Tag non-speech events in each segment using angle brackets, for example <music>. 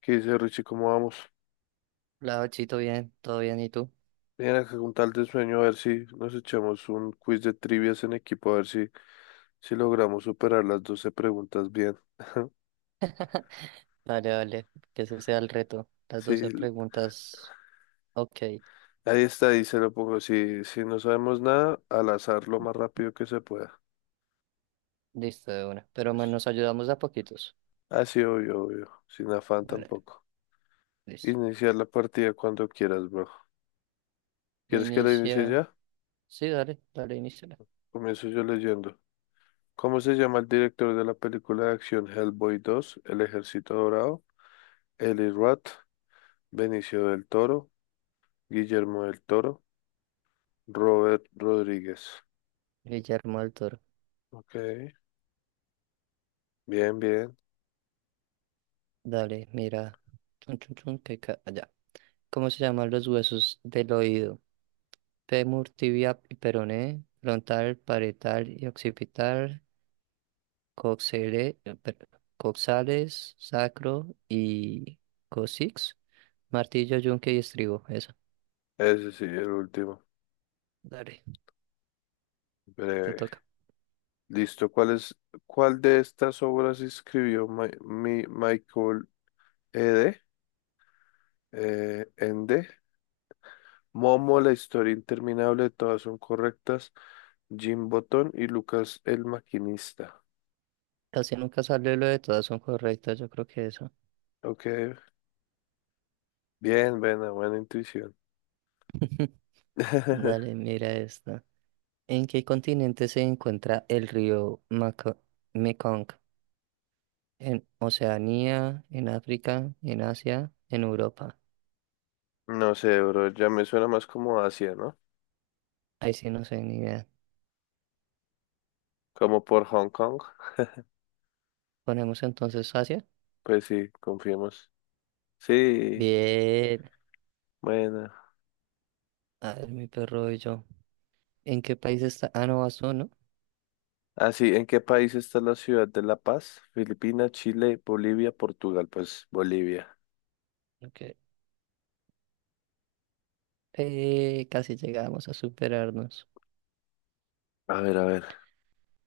¿Qué dice Richie? ¿Cómo vamos? La Ochito, bien, todo bien, ¿y tú? Bien, acá con tal de sueño, a ver si nos echamos un quiz de trivias en equipo, a ver si, si logramos superar las 12 preguntas bien. Vale, que ese sea el reto. Las Sí, 12 preguntas, ok, ahí está, ahí se lo pongo. Si, si no sabemos nada, al azar lo más rápido que se pueda. listo de una. Pero bueno, Listo. nos ayudamos de a poquitos. Ah, sí, obvio, obvio. Sin afán Vale, tampoco. listo. Iniciar la partida cuando quieras, bro. ¿Quieres que la inicie Inicia, ya? sí, dale, inicia. Comienzo yo leyendo. ¿Cómo se llama el director de la película de acción Hellboy 2, El Ejército Dorado? Eli Roth, Benicio del Toro, Guillermo del Toro, Robert Rodríguez. Guillermo del Toro, Ok, bien, bien. dale, mira, chun, chun, chun, que allá. ¿Cómo se llaman los huesos del oído? Fémur, tibia y peroné, frontal, parietal y occipital, coxere- eh, per- coxales, sacro y coccyx. Martillo, yunque y estribo, eso. Ese sí, el último. Dale, te Breve. toca. Listo. ¿Cuál de estas obras escribió Michael Ende? Ende. Momo, la historia interminable, todas son correctas. Jim Botton y Lucas el maquinista. Casi nunca sale lo de todas son correctas, yo creo que eso. Ok, bien, buena, buena intuición. <laughs> <laughs> Dale, mira esta. ¿En qué continente se encuentra el río Mekong? ¿En Oceanía, en África, en Asia, en Europa? No sé, bro, ya me suena más como Asia, ¿no? Ahí sí no sé ni idea. Como por Hong Kong. Ponemos entonces Asia. Pues sí, confiemos. Sí, Bien. bueno. A ver, mi perro y yo. ¿En qué país está? Ah, no, Azul, ¿no? Así, ¿en qué país está la ciudad de La Paz? Filipinas, Chile, Bolivia, Portugal. Pues Bolivia. Ok. Casi llegamos a superarnos. A ver, a ver.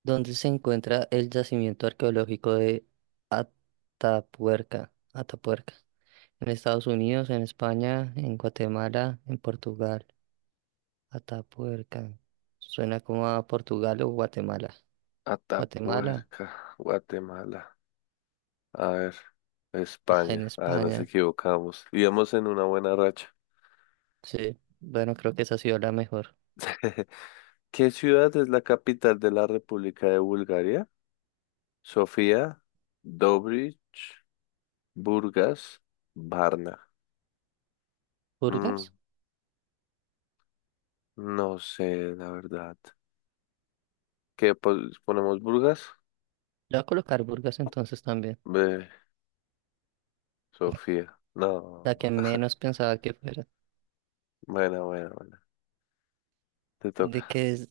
Donde se encuentra el yacimiento arqueológico de Atapuerca, en Estados Unidos, en España, en Guatemala, en Portugal. Atapuerca. Suena como a Portugal o Guatemala. Guatemala, Atapuerca, Guatemala. A ver. ah, en España. Ah, nos España. equivocamos. Íbamos en una buena racha. Sí, bueno, creo que esa ha sido la mejor. <laughs> ¿Qué ciudad es la capital de la República de Bulgaria? Sofía, Dobrich, Burgas, Varna. Mm, ¿Burgas? no sé, la verdad. ¿Ponemos Burgas? Le voy a colocar Burgas entonces también, Ve, Sofía. No. la que menos pensaba que fuera. Bueno, bueno, bueno. <laughs> Te ¿De toca. qué es,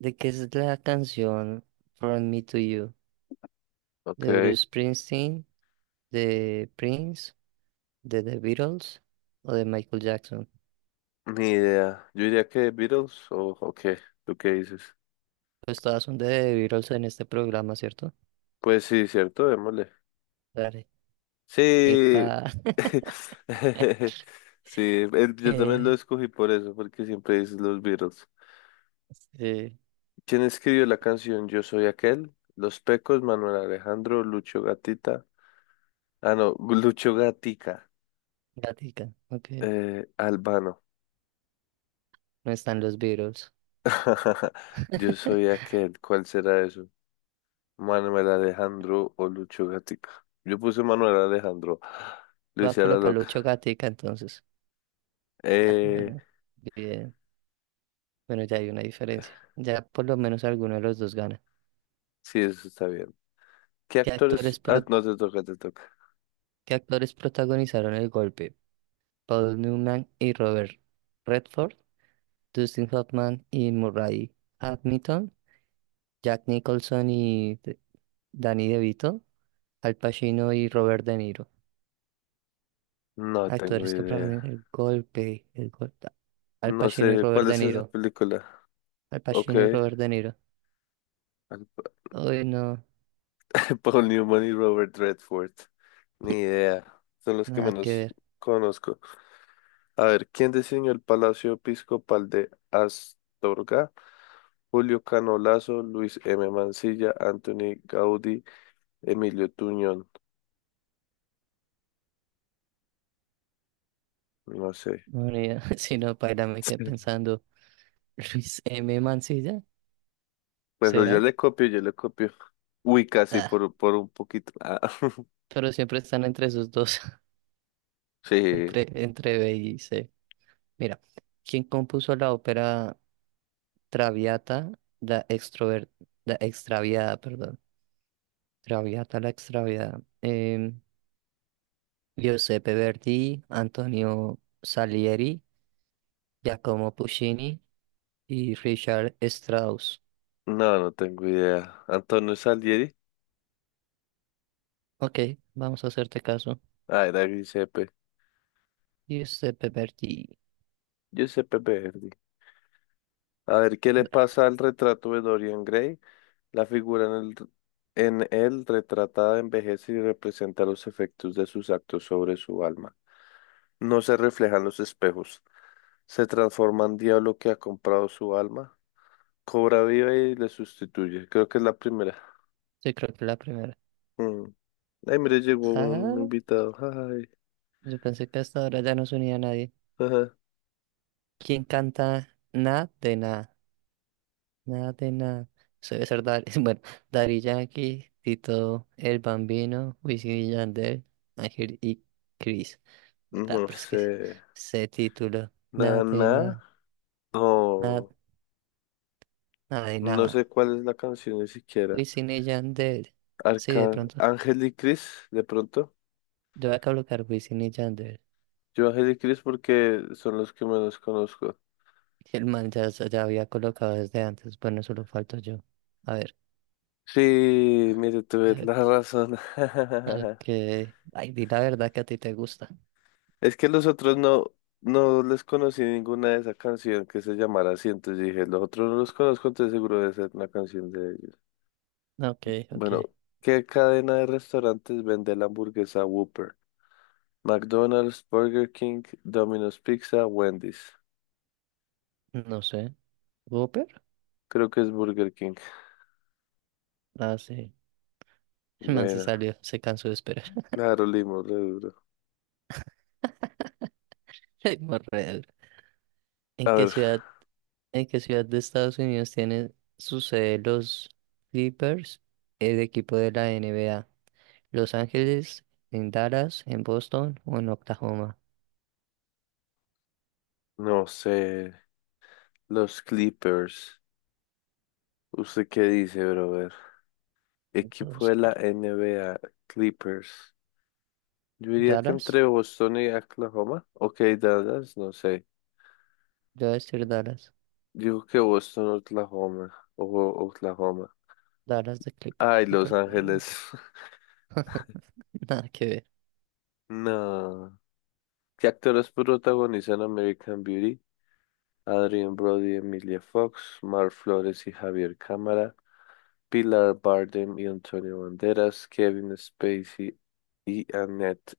¿de qué es la canción From Me to You? Ok. De Bruce Springsteen, de Prince, de The Beatles o de Michael Jackson. Ni idea. Yo diría que Beatles o qué. ¿Tú qué dices? Pues todas son de The Beatles en este programa, ¿cierto? Pues sí, cierto, démosle. Dale. Sí. Epa, <laughs> Sí, <laughs> yo también lo eh, escogí por eso, porque siempre dices los Beatles. sí, ¿Quién escribió la canción Yo soy aquel? Los Pecos, Manuel Alejandro, Lucho Gatita. Ah, no, <laughs> Lucho Gatica. gatica, ok. Albano. No están los Beatles. <laughs> Yo soy <laughs> aquel. ¿Cuál será eso? Manuel Alejandro o Lucho Gatica. Yo puse Manuel Alejandro. Lo va a hice a la colocar Loca. Lucho Gatica entonces. Ah, Eh, bueno, bien. Bueno, ya hay una diferencia. Ya por lo menos alguno de los dos gana. sí, eso está bien. ¿Qué ¿Qué actores? actores, Ah, pro- no te toca, te toca. ¿qué actores protagonizaron el golpe? Paul Newman y Robert Redford, Dustin Hoffman y Murray Hamilton, Jack Nicholson y Danny DeVito, Al Pacino y Robert De Niro. No tengo Actores que practican idea. el golpe, el golpe. Al No Pacino y sé, Robert ¿cuál De es esa Niro. película? Al Ok. Pacino y Robert De Niro. <laughs> Uy, no, Paul Newman y Robert Redford. Ni idea. Son los que nada que menos ver. conozco. A ver, ¿quién diseñó el Palacio Episcopal de Astorga? Julio Canolazo, Luis M. Mancilla, Anthony Gaudí, Emilio Tuñón. No sé. No, ni idea. <laughs> si no, para me quedé <laughs> pensando. Luis M. Mancilla, Pues yo ¿será? le copio, yo le copio. Uy, casi Ah, por un poquito. Ah, <laughs> pero siempre están entre sus dos, <laughs> sí, entre B y C. Mira, ¿quién compuso la ópera Traviata, la extrover, la extraviada, perdón? Traviata, la extraviada. Giuseppe Verdi, Antonio Salieri, Giacomo Puccini y Richard Strauss. no, no tengo idea. Antonio Salieri. Ok, vamos a hacerte caso. Ah, era Giuseppe. Giuseppe Verdi. Giuseppe Verdi. A ver, ¿qué le pasa al retrato de Dorian Gray? La figura en el, en él retratada envejece y representa los efectos de sus actos sobre su alma. No se reflejan los espejos. Se transforma en diablo que ha comprado su alma. Cobra vida y le sustituye. Creo que es la primera. Sí, creo que la primera. Mm. Ay, mire, llegó un Ah, invitado. Ay, yo pensé que hasta ahora ya no se unía a nadie. ajá. ¿Quién canta Nada de nada? Nada de nada. Eso debe ser Dari. <laughs> Bueno, Daddy Yankee, Tito El Bambino, Wisin y Yandel, Ángel y Cris. Ah, No pero es que sé. ese título. Nada de Nana. nada. Nada, No. nada de No sé nada. cuál es la canción ni siquiera. Wisin y Yandel. Sí, de Arca... pronto. Ángel y Cris, de pronto. Yo voy a colocar Wisin y Yandel. Yo Ángel y Cris porque son los que menos conozco. Y el man ya, ya había colocado desde antes. Bueno, solo falto yo. A ver. Sí, mire, tuve la Ok, razón. <laughs> ok. Ay, di la verdad que a ti te gusta. Es que los otros no, no les conocí ninguna de esa canción que se llamara así. Entonces dije, los otros no los conozco, entonces seguro debe ser una canción de ellos. Ok, ok. Bueno, ¿qué cadena de restaurantes vende la hamburguesa Whopper? McDonald's, Burger King, Domino's Pizza, Wendy's. No sé. ¿Whopper? Creo que es Burger King. Ah, sí. El man se Bueno, salió. Se cansó de esperar. claro, Limo, re duro. <laughs> Ay, morreal. ¿En A qué ver, ciudad, ¿en qué ciudad de Estados Unidos tienen su sede los Clippers, el equipo de la NBA? Los Ángeles, en Dallas, en Boston o en Oklahoma. no sé. Los Clippers. ¿Usted qué dice, brother? Equipo Entonces, de la cl- NBA, Clippers. Yo diría que Dallas, entre Boston y Oklahoma. Ok, Dallas, no sé. yo voy a decir Dallas, Digo que Boston, Oklahoma. O Oklahoma. Dallas de Clipper, Ay, Los Clipper, <laughs> Ángeles. nada que ver, <laughs> No. ¿Qué actores protagonizan American Beauty? Adrien Brody, Emilia Fox, Mar Flores y Javier Cámara, Pilar Bardem y Antonio Banderas, Kevin Spacey y Annette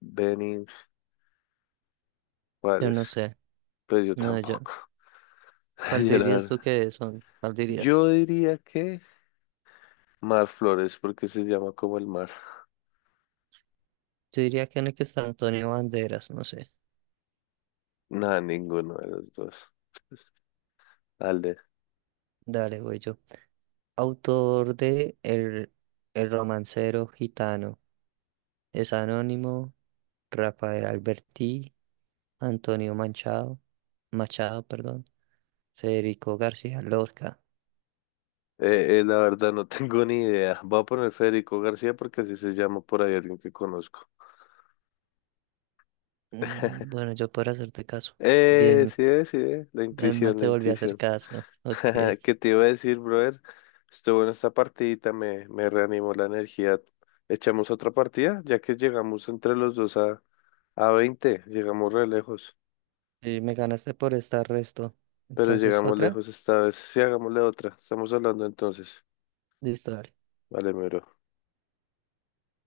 Bening. yo ¿Cuáles? no sé, Pues yo no, yo, tampoco. <laughs> ¿cuál Yo, la dirías tú verdad. que son? ¿Cuál Yo dirías? diría que Mar Flores, porque se llama como el mar. Yo diría que en el que está Antonio Banderas, no sé, Nada, ninguno de los dos. Alde. dale, güey, yo, autor de El romancero gitano, es anónimo, Rafael Alberti, Antonio Manchado, Machado, perdón, Federico García Lorca. La verdad no tengo ni idea. Voy a poner Federico García porque así se llama por ahí alguien que conozco. <laughs> Mm, bueno, yo puedo hacerte caso, bien. Sí, La El mal intuición, la te volvió a hacer intuición. caso. Ok. <laughs> ¿Qué te iba a decir, brother? Estuvo en esta partidita, me reanimó la energía. Echamos otra partida, ya que llegamos entre los dos a 20 llegamos re lejos, Y me ganaste por estar resto. pero Entonces, llegamos otra. lejos esta vez. Sí, hagámosle otra, estamos hablando entonces. Listo. Vale, mi bro.